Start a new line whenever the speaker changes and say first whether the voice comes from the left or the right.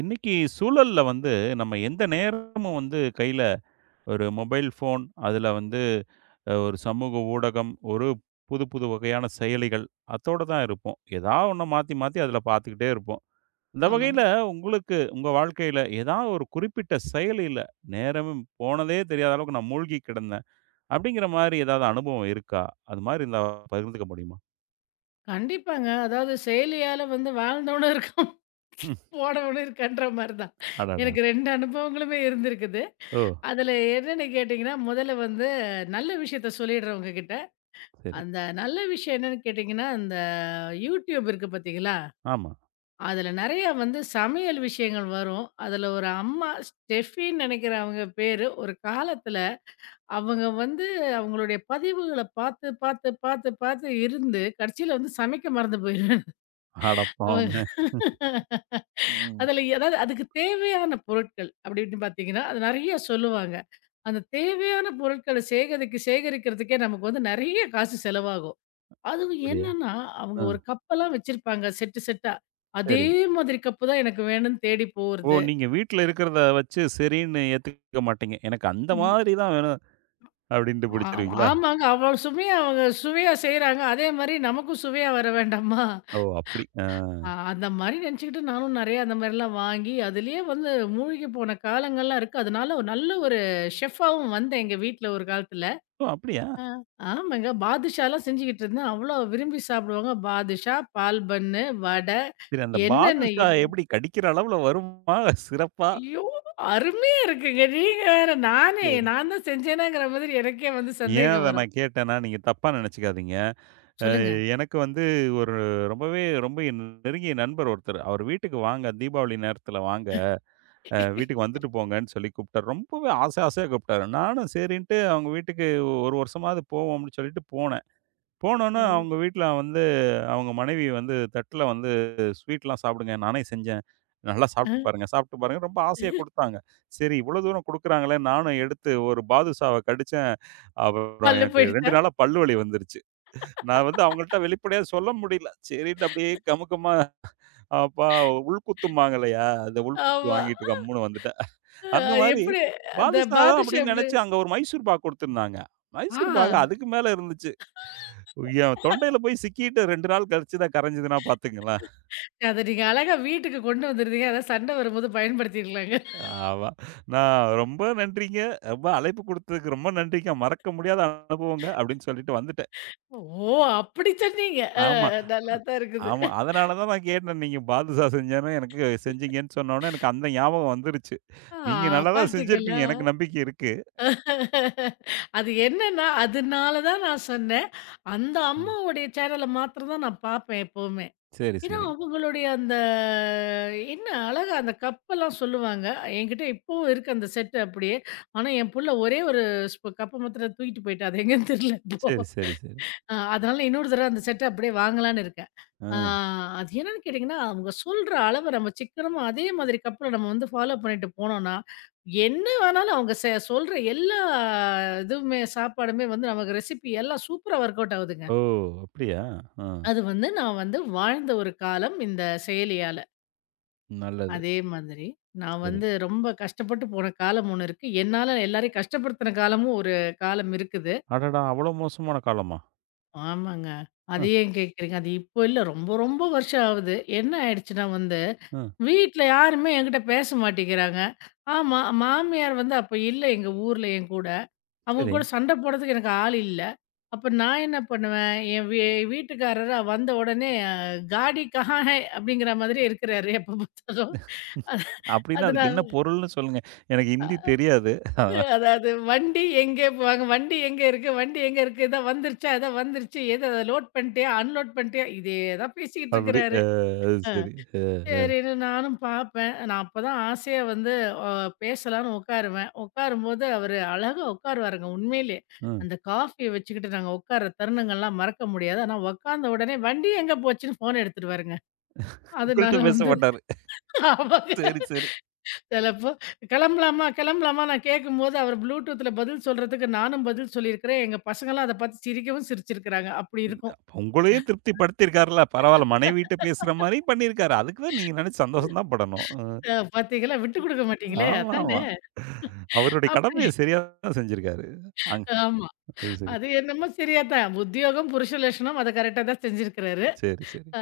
right: இன்னைக்கு சூழல்ல வந்து நம்ம எந்த நேரமும் வந்து கையில ஒரு மொபைல் ஃபோன், அதுல வந்து ஒரு சமூக ஊடகம், ஒரு புது புது வகையான செயலிகள் அத்தோட தான் இருப்போம். ஏதா ஒண்ண மாத்தி மாத்தி அதுல பார்த்துக்கிட்டே இருப்போம். இந்த
left: ஆமாங்க.
right: வகையில உங்களுக்கு உங்க வாழ்க்கையில ஏதாவது ஒரு குறிப்பிட்ட செயலில நேரமும் போனதே தெரியாத அளவுக்கு நான் மூழ்கி கிடந்தேன் அப்படிங்கிற மாரி ஏதாவது அனுபவம் இருக்கா? அது மாரி இருந்தா பகிர்ந்துக்க முடியுமா?
left: கண்டிப்பாங்க. அதாவது செயலியால வந்து வாழ்ந்தவனும் இருக்கான்,
right: ம்.
left: போனவனும் இருக்கான்ற மாரி தான்.
right: அடடா!
left: எனக்கு 2 அனுபவங்களுமே இருந்திருக்குது.
right: ஓ!
left: அதுல என்னன்னு கேட்டீங்கன்னா, முதல்ல வந்து நல்ல விஷயத்த சொல்லிடுறேன் உங்ககிட்ட.
right: சரி.
left: அந்த நல்ல விஷயம் என்னன்னு கேட்டீங்கன்னா, அந்த YouTube இருக்கு பார்த்தீங்களா?
right: ஆமா.
left: அதுல நெறைய வந்து சமையல் விஷயங்கள் வரும். அதுல ஒரு அம்மா ஸ்டெஃபின்னு நெனைக்கிறேன் அவங்க பேரு. ஒரு காலத்துல அவங்க வந்து அவங்களுடைய பதிவுகள பார்த்து, பார்த்து, பார்த்து, பார்த்து இருந்து கடைசியில வந்து சமைக்க மறந்து போயிருக்காங்க.
right: அட
left: அவ
right: பாவமே! ம்.
left: அதுல அதாவது அதுக்கு தேவையான பொருட்கள் அப்படின்னு பார்த்தீங்கன்னா, அது நெறைய சொல்லுவாங்க. அந்த தேவையான பொருட்கள சேகரிக்க சேகரிக்கிறதுக்கே நமக்கு வந்து நெறைய காசு செலவாகும். அதுவும்
right: அப்படியா?
left: என்னன்னா, அவங்க
right: ஆ.
left: ஒரு கப்பெல்லாம் வச்சிருப்பாங்க செட்டு செட்டா. அதே
right: சரி.
left: மாதிரி கப்பு தான் எனக்கு வேணும்னு தேடி
right: ஓ!
left: போறது.
right: நீங்க வீட்ல இருக்கிறத வச்சு சரின்னு ஏத்துக்க மாட்டீங்க. எனக்கு அந்த
left: ம்.
right: மாதிரி தான் வேணும் அப்டின்ட்டு
left: ஆ
right: பிடிச்சிருவீங்களா?
left: ஆமாங்க. அவ்வளோ சுமையா அவங்க சுவையா செய்றாங்க. அதே மாரி நமக்கும் சுவையா வர வேண்டாமா?
right: ஓ! அப்டி. ஆ.
left: அந்த மாரி நெனச்சுக்கிட்டு நானும் நெறைய அந்த மாரிலாம் வாங்கி, அதிலயே வந்து மூழ்கி போன காலங்கள்லாம் இருக்கு. அதனால ஒரு நல்ல ஒரு ஷெஃபாவும் வந்தேன் எங்க வீட்ல ஒரு காலத்துல.
right: ஓ! அப்டியா?
left: ஆ. ஆமாங்க. பாதுஷாலாம் செஞ்சுக்கிட்டு இருந்தேன். அவ்ளோ விரும்பி சாப்பிடுவாங்க. பாதுஷா, பால் பன்னு, வடை
right: சரி அந்த
left: என்னென்ன
right: பாதுஷா
left: இல்ல
right: எப்டி கடிக்கிற அளவுல வருமா? சிறப்பா?
left: ஐயோ! அருமையா இருக்குங்க. நீங்க வேற நானே
right: சரி.
left: நான் தான் செஞ்சேனாங்கிற மாதிரி எனக்கே வந்து
right: ஏன்
left: சந்தேகம்
right: அத
left: வரும்.
right: நான் கேட்டேன்னா, நீங்க தப்பா நெனச்சுக்காதீங்க. அ
left: சொல்லுங்க.
right: எனக்கு வந்து ஒரு ரொம்பவே ரொம்ப நெருங்கிய நண்பர் ஒருத்தர். அவர் வீட்டுக்கு வாங்க தீபாவளி நேரத்தில வாங்க. வீட்டுக்கு வந்துட்டு போங்கன்னு சொல்லி கூப்ட்டாரு. ரொம்பவே ஆசை ஆசையா கூப்ட்டாரு. நானும் சரின்ட்டு அவங்க வீட்டுக்கு 1 வருஷமாவது போவோம்னு சொல்லிட்டு போனேன். போனோனே
left: ம்.
right: அவங்க வீட்ல வந்து அவங்க மனைவி வந்து தட்டுல வந்து ஸ்வீட்லாம் சாப்பிடுங்க. நானே செஞ்சேன். நல்லா
left: அ
right: சாப்பிட்டு பாருங்க, சாப்பிட்டு பாருங்க. ரொம்ப ஆசையா குடுத்தாங்க. சரி இவ்வளோ தூரம் குடுக்குறாங்களே, நானும் எடுத்து ஒரு பாதுஷாவ கடிச்சேன். அப்புறம்
left: பல்ல
right: எனக்கு 2
left: போயிடுச்சா?
right: நாளா பல்லு வலி வந்துருச்சு. நான் வந்து அவங்கள்ட்ட வெளிப்படையா சொல்ல முடியல. சரின்ட்டு அப்படியே கமுக்கமா அப்பா உள்குத்தும்பாங்கல்லையா, அந்த உள்குத்து
left: ஆமா.
right: வாங்கிட்டு கம்முன்னு வந்துட்டேன். அந்த
left: அ
right: மாரி
left: எப்படி அந்த
right: பாதுஷா தான்
left: பாதுஷா
right: அப்படின்னு
left: எப்படி?
right: நெனச்சு அங்க ஒரு மைசூர் பாக் குடுத்துருந்தாங்க.
left: ஆ.
right: மைசூர் பாக் அதுக்கு மேல இருந்துச்சு. என் தொண்டையில போய் சிக்கிட்டு 2 நாள் கழிச்சு தான் கரைஞ்சதுன்னா பார்த்துக்கங்களேன்.
left: அத நீங்க அழகா வீட்டுக்கு கொண்டு வந்துருந்தீங்க. அதான் சண்டை வரும்போது பயன்படுத்திக்கலாங்க.
right: ஆமா. நான் ரொம்ப நன்றிங்க. ரொம்ப அழைப்பு குடுத்ததுக்கு ரொம்ப நன்றிங்க. மறக்க முடியாத அனுபவங்க அப்படின்னு சொல்லிட்டு வந்துட்டேன்.
left: ஓ! அப்படி சொன்னீங்க.
right: ஆமா,
left: நல்லா தான் இருக்குது.
right: ஆமா. அதனால தான் நான் கேட்டேன். நீங்க பாதுஷா செஞ்சேன்னு எனக்கு செஞ்சீங்கன்னு சொன்னோனே எனக்கு அந்த ஞாபகம் வந்துருச்சு.
left: ஆ
right: நீங்க நல்லா தான் செஞ்சிருப்பீங்க.
left: பார்த்தீங்களா?
right: எனக்கு நம்பிக்கை இருக்கு.
left: அது என்னன்னா, அதனால தான் நான் சொன்னேன். அந்த
right: ம்.
left: அம்மாவுடைய சேனல மாத்திரம் தான் நான் பார்ப்பேன் எப்பவுமே.
right: சரி,
left: ஏன்னா,
right: சரி.
left: அவங்களுடைய அந்த என்ன அழகா அந்த கப்பெல்லாம் சொல்லுவாங்க. என்கிட்ட இப்பவும் இருக்கு அந்த செட் அப்படியே. ஆனா, என் புள்ள ஒரே ஒரு ஸ்பூ கப்பு மாத்திரம் தூக்கிட்டு போயிட்டா. அது எங்கன்னு தெரியல இப்போ.
right: சரி, சரி, சரி.
left: அதனால இன்னொரு தடவ அந்த செட்ட அப்படியே வாங்கலான்னு இருக்கேன்.
right: ஆ.
left: ஆ அது என்னன்னு கேட்டீங்கன்னா, அவங்க சொல்ற அளவ நம்ம சிக்கனமா அதே மாதிரி கப்பல நம்ம வந்து ஃபாலோ பண்ணிட்டு போனோம்னா, என்ன வேணாலும் அவங்க சொல்ற எல்லா இதுவுமே சாப்பாடுமே வந்து நமக்கு ரெசிபி எல்லாம் சூப்பரா ஒர்க் அவுட் ஆகுதுங்க.
right: ஓ! அப்படியா? ஆ.
left: அது வந்து நான் வந்து வாழ்ந்த ஒரு காலம் இந்த செயலியால.
right: நல்லது.
left: அதே மாதிரி நான்
right: சரி.
left: வந்து ரொம்ப கஷ்டப்பட்டு போன காலம் ஒண்ணு இருக்கு. என்னால எல்லாரையும் கஷ்டப்படுத்தின காலமும் ஒரு காலம் இருக்குது.
right: அடடா! அவ்வளோ மோசமான காலமா?
left: ஆமாங்க.
right: அ,
left: அது ஏன் கேட்கிறீங்க? அது இப்போ இல்ல. ரொம்ப, ரொம்ப வருஷம் ஆகுது. என்ன ஆயிடுச்சுன்னா வந்து,
right: அ.
left: வீட்ல யாருமே என்கிட்ட பேச மாட்டேங்கிறாங்க. ஆமா, மாமியார் வந்து அப்ப இல்ல எங்க ஊர்ல என் கூட. அவங்க
right: சரி.
left: கூட சண்டை போடுறதுக்கு எனக்கு ஆள் இல்ல. அப்ப நான் என்ன பண்ணுவேன், என் வீ வீட்டுக்காரரு வந்த உடனே "காடி கஹான் ஹை" அப்படிங்கிற மாதிரி இருக்கிறாரு எப்ப பார்த்தாலும்.
right: அப்டின்னா, அதுக்கு என்ன
left: அதனால
right: பொருள்னு சொல்லுங்க. எனக்கு ஹிந்தி தெரியாது.
left: அதாவது வண்டி எங்கே போவாங்க? வண்டி எங்கே இருக்கு? வண்டி எங்கே இருக்கு? இதா வந்துருச்சா? இதா வந்துருச்சு. எத அத லோட் பண்ணிட்டியா? அன்லோட் பண்ணிட்டியா? இதே தான் பேசிக்கிட்டு
right: அப்டி
left: இருக்கிறாரு.
right: அது
left: அ.
right: சரி. அ, அ,
left: சரின்னு நானும் பார்ப்பேன். நான் அப்பதான் ஆசையா வந்து அ பேசலான்னு உட்காருவேன். உட்காரும்போது அவரு அழகா உட்காருவாருங்க உண்மையிலே.
right: ம்.
left: அந்த காஃபிய வச்சுக்கிட்டு நாங்க உட்கார்ற தருணங்கள்லாம் மறக்க முடியாது. ஆனா உட்கார்ந்த உடனே வண்டி எங்க போச்சுன்னு ஃபோன் எடுத்துருவாருங்க. அதனால
right: உங்கள்ட்ட பேச
left: வந்து
right: மாட்டாரு.
left: அவங்க
right: சரி, சரி.
left: சிலப்போ கிளம்பலாமா, கிளம்பலாமா நான் கேட்கும்போது, அவர் ப்ளூடூத்ல பதில் சொல்றதுக்கு நானும் பதில் சொல்லியிருக்கிறேன். எங்க பசங்கலாம் அத பார்த்து சிரிக்கவும் சிரிச்சிருக்கிறாங்க. அப்படி இருக்கும்.
right: அப்ப உங்களையும் திருப்திப்படுத்தியிருக்காருல்ல. பரவால்ல மனைவிட்ட பேசுற மாரி பண்ணியிருக்காரு. அதுக்கு தான் நீங்க நெனச்சு சந்தோஷம் தான் படணும்.
left: பார்த்தீங்களா, விட்டு குடுக்க மாட்டீங்களே!
right: ஆமாமா.
left: அதானே!
right: அவருடைய
left: அப்படி
right: கடமைய சரியா தான் செஞ்சிருக்காரு. அங்
left: ஆமா.
right: அது சரி.
left: அது என்னமோ சரியா தான். உத்தியோகம், புருஷ லட்சணம் அத கரெக்ட்டா தான் செஞ்சிருக்கிறாரு.
right: சரி, சரி.
left: அ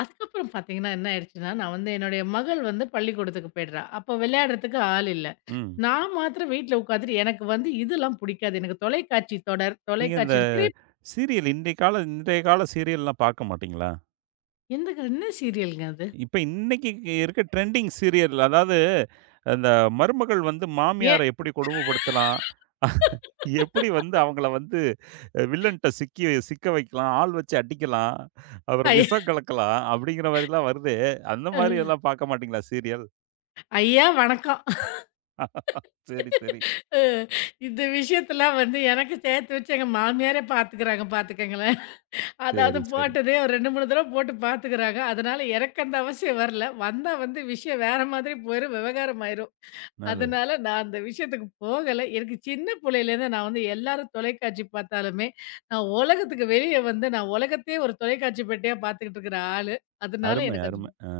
left: அதுக்கப்புறம் பார்த்தீங்கன்னா, என்ன ஆயிடுச்சுன்னா, நான் வந்து என்னுடைய மகள் வந்து பள்ளிக்கூடத்துக்கு போயிடுறா. அப்போ விளையாடுறதுக்கு ஆள் இல்ல.
right: ம்.
left: நான் மாத்திரம் வீட்ல உட்காந்துட்டு எனக்கு வந்து இதெல்லாம் புடிக்காது. எனக்கு தொலைக்காட்சி தொடர்,
right: நீங்க இந்த
left: தொலைக்காட்சியில திரை
right: சீரியல் இன்றைய கால சீரியல்லாம் பார்க்க மாட்டீங்களா?
left: எந்தங்க என்ன சீரியல்ங்க அது?
right: இப்ப இன்னைக்கு இருக்க ட்ரெண்டிங் சீரியல் அதாவது, அந்த மருமகள் வந்து மாமியார எப்படி கொடுமைப்படுத்தலாம்? எப்படி வந்து அவங்கள வந்து வில்லன்ட்ட சிக்க வைக்கலாம், ஆள் வச்சு அடிக்கலாம், அப்புறம்
left: ஐய
right: விஷம் கலக்கலாம் அப்படிங்கிற மாரிலாம் வருதே. அந்த மாரி எல்லாம் பார்க்க மாட்டீங்களா சீரியல்?
left: ஐயா வணக்கம்.
right: சரி, சரி.
left: அ இந்த விஷயத்தலாம் வந்து எனக்கு சேர்த்து வச்சு எங்க மாமியாரே பார்த்துக்கிறாங்க பார்த்துக்கங்களேன். அதாவது
right: சரி, சரி.
left: போட்டதே ஒரு 2, 3 தடவ போட்டு பார்த்துக்கிறாங்க. அதனால எனக்கு அந்த அவசியம் வரல. வந்தா வந்து விஷயம் வேற மாதிரி போயிரும், விவகாரம் ஆயிரும்.
right: நல்லது.
left: அதனால நான் அந்த விஷயத்துக்கு போகல. எனக்கு சின்ன புள்ளையிலேருந்து நான் வந்து எல்லாரும் தொலைக்காட்சி பார்த்தாலுமே, நான் உலகத்துக்கு வெளிய வந்து நான் உலகத்தையே ஒரு தொலைக்காட்சி பெட்டியா பார்த்துக்கிட்டு இருக்கிற ஆளு. அதனால
right: அருமை,
left: எனக்கு அது
right: அருமை. ஆ.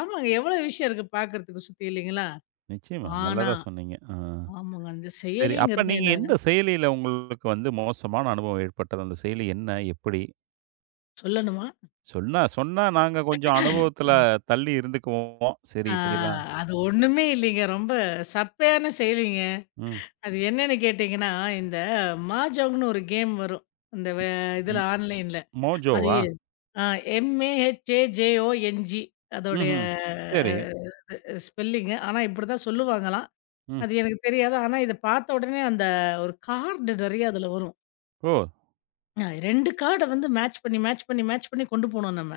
left: ஆமாங்க எவ்வளோ விஷயம் இருக்கு பார்க்கறதுக்கு சுத்தி இல்லைங்களா?
right: நிச்சயமா.
left: ஆனா,
right: நல்லதா சொன்னீங்க. ஆ.
left: ஆமாங்க. அந்த
right: சரி. அப்ப
left: செயலிங்கிறது
right: நீங்க
left: என்ன
right: எந்த செயலியில உங்களுக்கு வந்து மோசமான அனுபவம் ஏற்பட்டது? அந்த செயலி என்ன? எப்படி?
left: சொல்லணுமா?
right: சொன்னா சொன்னா நாங்க கொஞ்சம் அனுபவத்துல
left: ம்.
right: தள்ளி இருந்துக்குவோம். சரி
left: ஆ
right: இப்படிலாம்
left: அது ஒண்ணுமே இல்லைங்க. ரொம்ப சப்பையான செயலிங்க.
right: ம்.
left: அது என்னன்னு கேட்டீங்கன்னா, இந்த மாஜாங்ன்னு ஒரு கேம் வரும். இந்த வே இதுல
right: ம்.
left: ஆன்லைன்ல. அது
right: மோஜோவா?
left: ஆ எம்ஏஹெச்ஏஜேஓஎன்ஜி அதோடைய
right: ம்ஹ்ம். சரி.
left: அ ஸ்பெல்லிங்கு. ஆனா, இப்படிதான் சொல்லுவாங்களாம்.
right: ம்.
left: அது எனக்கு தெரியாது. ஆனா, இத பார்த்த உடனே அந்த ஒரு கார்டு நெறைய அதுல வரும்.
right: ஓ!
left: 2 கார்ட வந்து மேட்ச் பண்ணி, மேட்ச் பண்ணி, மேட்ச் பண்ணி கொண்டு போணும் நம்ம.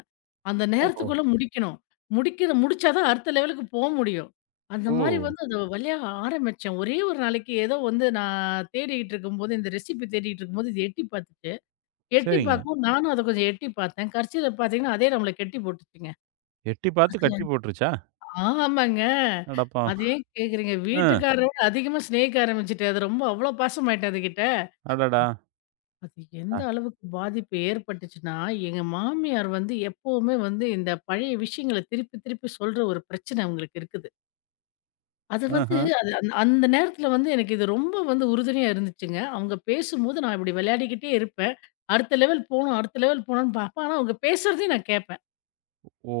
left: அந்த
right: ஓஹோ!
left: நேரத்துக்குள்ள முடிக்கணும். முடிக்கிற முடிச்சா தான் அடுத்த லெவலுக்கு போ முடியும். அந்த
right: ஓ!
left: மாரி வந்து அத வழியா ஆரம்பிச்சேன். ஒரே ஒரு நாளைக்கு ஏதோ வந்து நான் தேடிக்கிட்டு இருக்கும்போது, இந்த ரெசிபி தேடிக்கிட்டு இருக்கும்போது இது எட்டி பார்த்துச்சு. எட்டி
right: சரிங்க.
left: பார்க்கவும் நானும் அத கொஞ்சம் எட்டி பார்த்தேன். கடைசில பார்த்தீங்கன்னா, அதே நம்மள கெட்டி போட்டுச்சுங்க.
right: எட்டி பார்த்து
left: அதுல.
right: கட்டி போட்டுருச்சா?
left: ஆமாங்க.
right: அடப்பாவி!
left: அது ஏன் கேட்குறீங்க?
right: ம்.
left: வீட்டுக்காரரோட அதிகமா ஸ்நேகிக்க ஆரம்பிச்சுட்டேன். அது ரொம்ப அவ்ளோ பாசமாயிட்டேன் அதுகிட்ட.
right: அடடா!
left: அது எந்த
right: அ.
left: அளவுக்கு பாதிப்பு ஏற்பட்டுச்சுன்னா, எங்க மாமியார் வந்து எப்பவுமே வந்து இந்த பழைய விஷயங்கள திருப்பி திருப்பி சொல்ற ஒரு பிரச்சனை அவங்களுக்கு இருக்குது. அது வந்து
right: ம்ஹ்ம்.
left: அது அந்த அந்த நேரத்துல வந்து எனக்கு இது ரொம்ப வந்து உறுதுணையா இருந்துச்சுங்க. அவங்க பேசும்போது நான் இப்படி விளையாடிக்கிட்டே இருப்பேன். அடுத்த லெவல் போணும், அடுத்த லெவல் போணும்னு பார்ப்பேன். ஆனா அவங்க பேசுறதையும் நான் கேட்பேன்.
right: ஓ!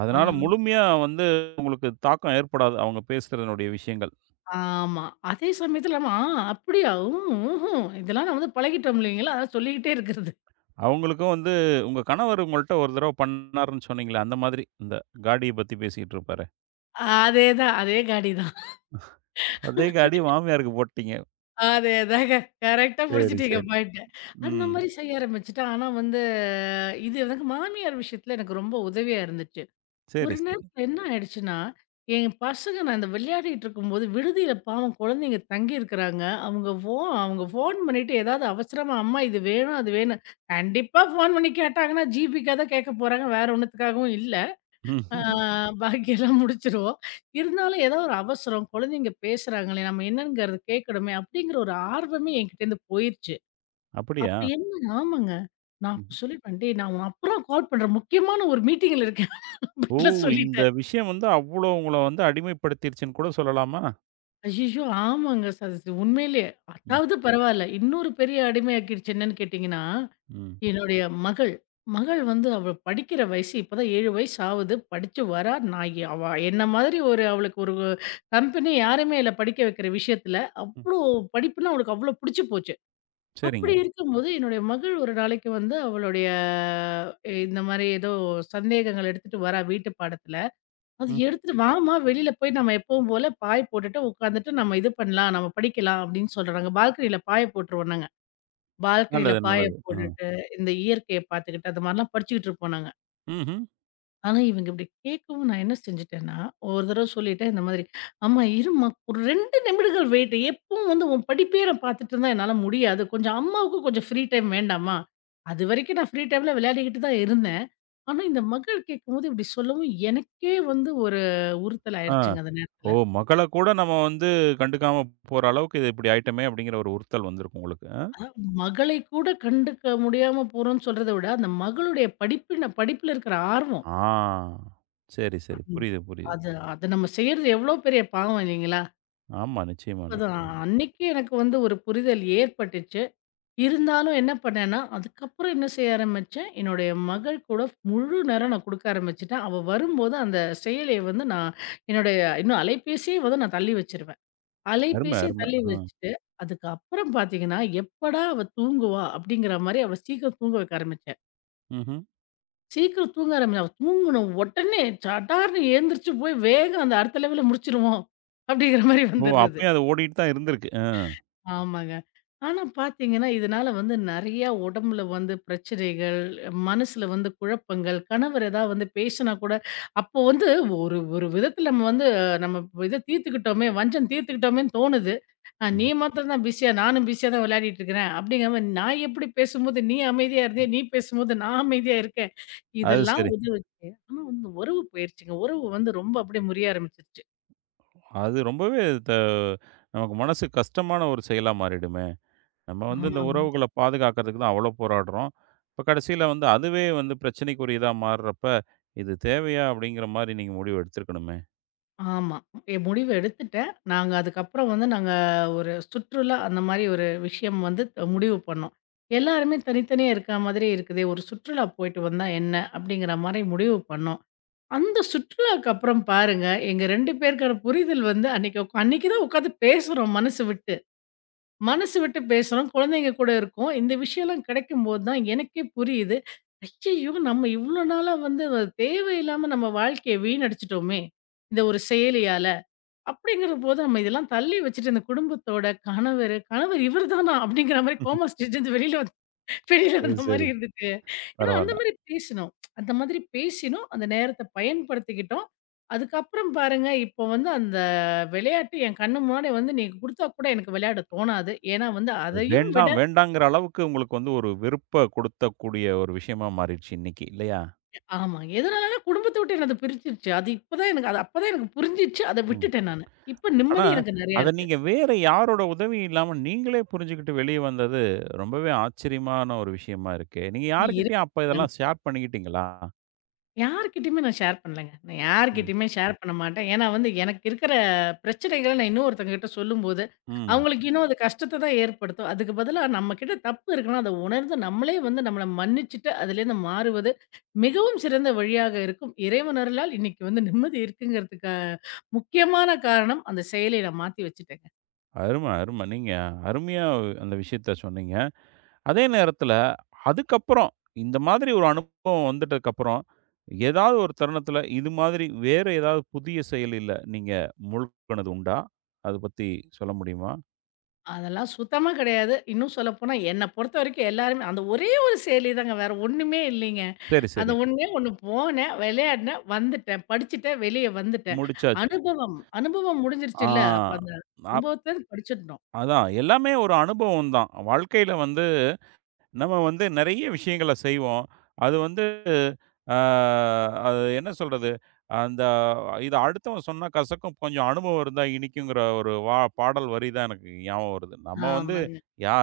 right: அதனால
left: ஆ
right: முழுமையா வந்து உங்களுக்கு தாக்கம் ஏற்படாது. அவங்க பேசுறதனுடைய விஷயங்கள்.
left: ஆமா. அதே சமயத்துல நம்ம அப்படியா? ம், ம்ஹ்ம். இதெல்லாம் நான் வந்து பழகிட்டோம் இல்லைங்களா? அதான் சொல்லிக்கிட்டே இருக்கிறது.
right: அவங்களுக்கும் வந்து உங்க கணவர் உங்கள்ட்ட ஒரு தடவ பண்ணாருன்னு சொன்னீங்களே, அந்த மாதிரி. இந்த காடிய பத்தி பேசிக்கிட்டு இருப்பாரே.
left: அதேதான். அதே காடி தான்.
right: அதே காடிய மாமியாருக்கு போட்டீங்க.
left: அதேதாங்க. கரெக்ட்டா
right: சரி,
left: புடிச்சுட்டீங்க
right: சரி.
left: பாயிண்ட்ட. அந்த
right: ம்.
left: மாரி செய்ய ஆரம்பிச்சுட்டேன். ஆனா வந்து இது எனக்கு மாமியார் விஷயத்துல எனக்கு ரொம்ப உதவியா இருந்துச்சு. ஒரு
right: சரி, சரி.
left: நேரத்துல என்ன ஆயிடுச்சுன்னா, என் பசங்க நான் இந்த விளையாடிட்டு இருக்கும்போது, விடுதியில பாவம் குழந்தைங்க தங்கியிருக்கிறாங்க. அவங்க ஃபோன் பண்ணிட்டு ஏதாவது அவசரமா, "அம்மா இது வேணும், அது வேணும்." கண்டிப்பா ஃபோன் பண்ணி கேட்டாங்கன்னா, ஜிபிக்காக தான் கேட்க போறாங்க. வேற ஒண்ணுத்துக்காகவும் இல்ல. ஆ
right: ம்.
left: பாக்கியெல்லாம் முடிச்சுருவோம். இருந்தாலும் ஏதோ ஒரு அவசரம், குழந்தைங்க பேசுறாங்களே, நம்ம என்னங்கிறத கேட்கணுமே அப்படிங்கிற ஒரு ஆர்வமே என்கிட்டேருந்து போயிருச்சு.
right: அப்படியா?
left: அப்ப என்ன ஆமாங்க. நான் அப்ப
right: ம்.
left: சொல்லிட்டேன், "டேய் நான் உனக்கு அப்புறம் கால் பண்றேன். முக்கியமான ஒரு மீட்டிங்ல இருக்கேன்."
right: ஓ!
left: அப்படின்லாம்
right: இந்த
left: சொல்லிட்டேன்.
right: விஷயம் வந்து அவ்ளோ உங்கள வந்து அடிமைப்படுத்திருச்சுன்னு கூட சொல்லலாமா?
left: ஐய்யய்யோ! ஆமாங்க. உண்மையிலேயே.
right: ம்,
left: அதாவது பரவால்ல. இன்னொரு பெரிய அடிமையாக்கிடுச்சு என்னன்னு கேட்டீங்கன்னா,
right: ம்,
left: என்னுடைய மகள். மகள் வந்து அவ படிக்கிற வயசு இப்பதான் 7 வயசு ஆவுது. படிச்சு வரா. நான் எ அவ என்ன மாதிரி ஒரு அவளுக்கு ஒரு கம்பெனி யாருமே இல்ல படிக்க வைக்கிற விஷயத்துல.
right: ம்.
left: அவ்ளோ படிப்புன்னா அவளுக்கு அவ்ளோ புடிச்சு போச்சு.
right: சரிங்க.
left: அப்படி இருக்கும்போது என்னுடைய மகள் ஒரு நாளைக்கு வந்து அவளுடைய இந்த மாரி ஏதோ சந்தேகங்கள் எடுத்துட்டு வரா வீட்டு பாடத்துல. அது
right: ம்.
left: எடுத்துட்டு, "வாம்மா வெளியில போய் நம்ம எப்பவும் போல பாய் போட்டுட்டு உட்காந்துட்டு நம்ம இது பண்ணலாம். நம்ம படிக்கலாம்" அப்படின்னு சொல்றாங்க. பால்கனியில பாய போட்டுருவோம் நாங்க. பால்கனியில
right: நல்லது,
left: பாய
right: நல்லது. ஆ.
left: போட்டுட்டு, இந்த இயற்கைய பார்த்துக்கிட்டு, அந்த மாரிலாம் படிச்சுக்கிட்டு இருப்போம் நாங்க.
right: ம்ஹ்ம்.
left: ஆனா இவங்க இப்படி கேட்கவும் நான் என்ன செஞ்சுட்டேன்னா, ஒரு தடவ சொல்லிட்டேன் இந்த மாதிரி, "அம்மா இரும்மா, ஒரு 2 நிமிடங்கள் வெயிட். எப்பவும் வந்து உன் படிப்பையே நான் பார்த்துட்டு இருந்தா என்னால முடியாது. கொஞ்சம் அம்மாவுக்கும் கொஞ்சம் ஃப்ரீ டைம் வேண்டாமா?" அதுவரைக்கும் நான் ஃப்ரீ டைம்ல விளையாடிக்கிட்டு தான் இருந்தேன். ஆனா இந்த மகள் கேட்கும்போது இப்படி சொல்லவும், எனக்கே வந்து ஒரு உறுத்தல்
right: ஆ.
left: ஆயிருச்சுங்க அந்த
right: ஓ!
left: நேரத்துல.
right: மகள கூட நம்ம வந்து கண்டுக்காம போற அளவுக்கு இது இப்படி ஆயிட்டோமே அப்படிங்கிற ஒரு உறுத்தல் வந்திருக்கு உங்களுக்கு. அ.
left: அதான் மகளை கூட கண்டுக்க முடியாம போறோம்ன்னு சொல்றத விட, அந்த மகளுடைய படிப்பின படிப்புல இருக்கிற ஆர்வம்.
right: ஆ. சரி, சரி.
left: ம்.
right: புரியுது, புரியுது.
left: அது அது நம்ம செய்றது எவ்ளோ பெரிய பாவம் இல்லைங்களா?
right: ஆமா. நிச்சயமா,
left: அப்பதான்
right: நிச்சயமா.
left: அன்னைக்கு எனக்கு வந்து ஒரு புரிதல் ஏற்பட்டுச்சு. இருந்தாலும் என்ன பண்ணேன்னா, அதுக்கப்புறம் என்ன செய்ய ஆரம்பிச்சேன், என்னுடைய மகள் கூட முழு நேரம் நான் குடுக்க ஆரம்பிச்சுட்டேன். அவ வரும்போது அந்த செயலிய வந்து நான் என்னுடைய இன்னும் அலைபேசிய வந்து நான் தள்ளி வச்சுருவேன்.
right: அரும,
left: அலைபேசிய
right: அரும.
left: தள்ளி
right: ஆ.
left: வச்சுட்டு, அதுக்கப்புறம் பார்த்தீங்கன்னா, எப்படா அவ தூங்குவா? அப்படிங்கிற மாரி அவ சீக்கிரம் தூங்க வைக்க ஆரம்பிச்சேன்.
right: ம்ஹ்ம்.
left: சீக்கிரம் தூங்க ஆரம்பி அவ தூங்கணும். உடனே சடார்ன்னு எழுந்திரிச்சு போய் வேகம் அந்த அடுத்த லெவல்ல முடிச்சுருவோம். அப்படிங்கிற மாரி
right: ஓ!
left: வந்துர்றது.
right: அப்பயும் அது ஓடிட்டு தான் இருந்திருக்கு. ஆ.
left: ஆமாங்க. ஆனா பார்த்தீங்கன்னா, இதனால வந்து நெறையா உடம்புல வந்து பிரச்சனைகள், மனசுல வந்து குழப்பங்கள், கணவர் ஏதாவது வந்து பேசினா கூட, அப்போ வந்து ஒரு ஒரு விதத்தில நம்ம வந்து நம்ம இத தீர்த்துக்கிட்டோமே, வஞ்சம் தீர்த்துக்கிட்டோமேன்னு தோணுது. நீ
right: ம்.
left: மாத்திரம் தான் பிஸியா, நானும் பிஸியா தான் விளையாடிட்டு இருக்கிறேன். அப்படிங்கிற மாரி நான் எப்படி பேசும்போது நீ அமைதியா இருந்தியே, நீ பேசும்போது நான் அமைதியா இருக்கேன்.
right: அது
left: இதெல்லாம்
right: சரி.
left: உதவுச்சு. ஆனா வந்து உறவு போயிருச்சுங்க. உறவு வந்து ரொம்ப அப்படியே முறிய ஆரம்பிச்சுருச்சு.
right: அது ரொம்பவே த நமக்கு மனசு கஷ்டமான ஒரு செயலா மாறிடுமே! நம்ம வந்து இந்த
left: ஆமாங்க.
right: உறவுகள பாதுகாக்கிறதுக்கு தான் அவ்வளோ போராடுறோம். இப்ப கடைசியில வந்து அதுவே வந்து பிரச்சனைக்குரியதா மாறுறப்ப, "இது தேவையா?" அப்படிங்கிற மாரி நீங்க முடிவு எடுத்திருக்கணுமே!
left: ஆமா. என் முடிவு எடுத்துட்டேன். நாங்க அதுக்கப்புறம் வந்து நாங்க ஒரு சுற்றுலா அந்த மாரி ஒரு விஷயம் வந்து முடிவு பண்ணோம். எல்லாருமே தனித்தனியா இருக்கா மாதிரி இருக்குதே! ஒரு சுற்றுலா போயிட்டு வந்தா என்ன? அப்படிங்கிற மாரி முடிவு பண்ணோம். அந்த சுற்றுலாக்கு அப்புறம் பாருங்க, எங்க 2 பேருக்கான புரிதல் வந்து அன்னைக்கு அன்னைக்கு தான் உட்காந்து பேசுறோம் மனசு விட்டு. மனசு விட்டு பேசுறோம். குழந்தைங்க கூட இருக்கோம். இந்த விஷயம்லாம் கிடைக்கும்போது தான் எனக்கே புரியுது. ஐயய்யோ! நம்ம இவ்ளோ நாளா வந்து தேவையில்லாம நம்ம வாழ்க்கைய வீணடிச்சுட்டோமே! இந்த ஒரு செயலியால. அப்படிங்கிறபோது நம்ம இதெல்லாம் தள்ளி வச்சுட்டு இந்த குடும்பத்தோட கணவர், கணவர் இவர் தானா? அப்படிங்கிற மாரி கோமா ஸ்டேஜ்லருந்து வெளியில
right: அது
left: வந்த மாரி
right: சரி.
left: இருந்துச்சு. ஏன்னா அந்த
right: பரவால்ல.
left: மாரி பேசினோம். அந்த மாதிரி பேசினோம். அந்த நேரத்த பயன்படுத்திக்கிட்டோம். அதுக்கப்புறம் பாருங்க, இப்போ வந்து அந்த விளையாட்டு என் கண்ணு முன்னாடி வந்து நீங்க குடுத்தா கூட எனக்கு விளையாட தோணாது. ஏன்னா வந்து
right: அது
left: அதையும் விட
right: வேண்டாம், வேண்டாங்கிற அளவுக்கு உங்களுக்கு வந்து ஒரு வெறுப்ப குடுத்தக்கூடிய ஒரு விஷயமா மாறிடுச்சு இன்னைக்கு, இல்லையா?
left: ஆமா. எதனாலன்னா குடும்பத்த விட்டு என்ன அது பிரிச்சுருச்சு. அது இப்பதான் எனக்கு அது அப்பதான் எனக்கு புரிஞ்சுச்சு. அத
right: ம்.
left: விட்டுட்டேன் நானு. இப்ப
right: ஆனா,
left: நிம்மதி எனக்கு நெறையா
right: அத
left: இருக்கு.
right: நீங்க வேற யாரோட உதவியும் இல்லாம நீங்களே புரிஞ்சுகிட்டு வெளிய வந்தது ரொம்பவே ஆச்சரியமான ஒரு விஷயமா இருக்கே! நீங்க
left: இது
right: யார்கிட்டயும் அப்ப
left: இருக்கு
right: இதெல்லாம் ஷேர் பண்ணிக்கிட்டீங்களா?
left: யார்கிட்டயுமே நான் ஷேர் பண்ணலங்க. நான்
right: ம்.
left: யார்கிட்டயுமே ஷேர் பண்ண மாட்டேன். ஏன்னா வந்து எனக்கு இருக்கிற பிரச்சனைகள நான் இன்னொருத்தவங்ககிட்ட சொல்லும்போது,
right: ம்.
left: அவங்களுக்கு இன்னும் அது கஷ்டத்த தான் ஏற்படுத்தும். அதுக்கு பதிலா நம்மகிட்ட தப்பு இருக்குன்னா, அத உணர்ந்து நம்மளே வந்து நம்மள மன்னிச்சுட்டு அதுலேருந்து மாறுவது மிகவும் சிறந்த வழியாக இருக்கும். இறைவன் அருளால் இன்னைக்கு வந்து நிம்மதி இருக்குங்கிறதுக்கு முக்கியமான காரணம் அந்த செயலை நான் மாத்தி வச்சுட்டேங்க.
right: அரும, அரும. நீங்க அருமையா அந்த விஷயத்த சொன்னீங்க. அதே நேரத்தில அதுக்கப்புறம் இந்த மாதிரி ஒரு அனுபவம் வந்துட்டதுக்கப்புறம், ஏதாவது ஒரு தருணத்தில இது மாதிரி வேறு ஏதாவது புதிய செயலில நீங்க மூழ்குனது உண்டா? அத பத்தி சொல்ல முடியுமா?
left: அதெல்லாம் சுத்தமா கிடையாது. இன்னும் சொல்லப்போனா என்ன பொறுத்தவரைக்கும் எல்லாருமே அந்த ஒரே ஒரு செயலி தாங்க. வேற ஒண்ணுமே இல்லைங்க.
right: சரி,
left: அந்த
right: சரி.
left: ஒண்ணே ஒண்ணு போனேன், விளையாடினேன், வந்துட்டேன். படிச்சுட்டேன், வெளிய வந்துட்டேன்.
right: முடிச்சாச்சு.
left: அனுபவம் அனுபவம் முடிஞ்சிருச்சுல்ல. அப்ப
right: ஆ.
left: அந்த
right: அப்
left: அனுபவத்த படிச்சிடணும்.
right: அதான் எல்லாமே ஒரு அனுபவம் தான். வாழ்க்கையில வந்து நம்ம வந்து நெறைய விஷயங்கள செய்வோம். அது வந்து ஆ அது என்ன சொல்றது? அந்த இத அடுத்தவன் சொன்னா கசக்கும், கொஞ்சம் அனுபவம் இருந்தா இனிக்குங்கிற ஒரு பாடல் வரி தான் எனக்கு ஞாபகம் வருது. நம்ம வந்து
left: ஆமாங்க.
right: யா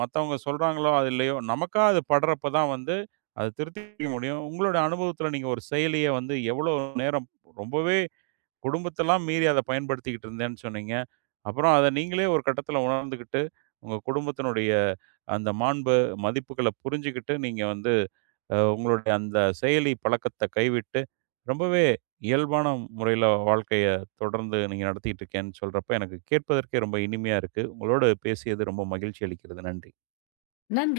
right: மத்தவங்க சொல்றாங்களோ, அது இல்லையோ, நமக்கா அது படுறப்ப தான் வந்து, அத திருத்திக்க முடியும். உங்களுடைய அனுபவத்தில நீங்க ஒரு செயலிய வந்து எவ்வளோ நேரம் ரொம்பவே குடும்பத்தெல்லாம் மீறி அத பயன்படுத்திக்கிட்டு இருந்தேன்னு சொன்னீங்க. அப்புறம் அத நீங்களே ஒரு கட்டத்தில உணர்ந்துகிட்டு, உங்க குடும்பத்தினுடைய அந்த மாண்பு, மதிப்புகள புரிஞ்சுகிட்டு, நீங்க வந்து உங்களுடைய அந்த செயலி பழக்கத்த கைவிட்டு, ரொம்பவே இயல்பான முறையில வாழ்க்கைய தொடர்ந்து நீங்க நடத்திட்டு இருக்கேன்னு சொல்றப்ப, எனக்கு கேட்பதற்கே ரொம்ப இனிமையா இருக்கு. உங்களோடு பேசியது ரொம்ப மகிழ்ச்சி அளிக்கிறது. நன்றி.
left: நன்றி.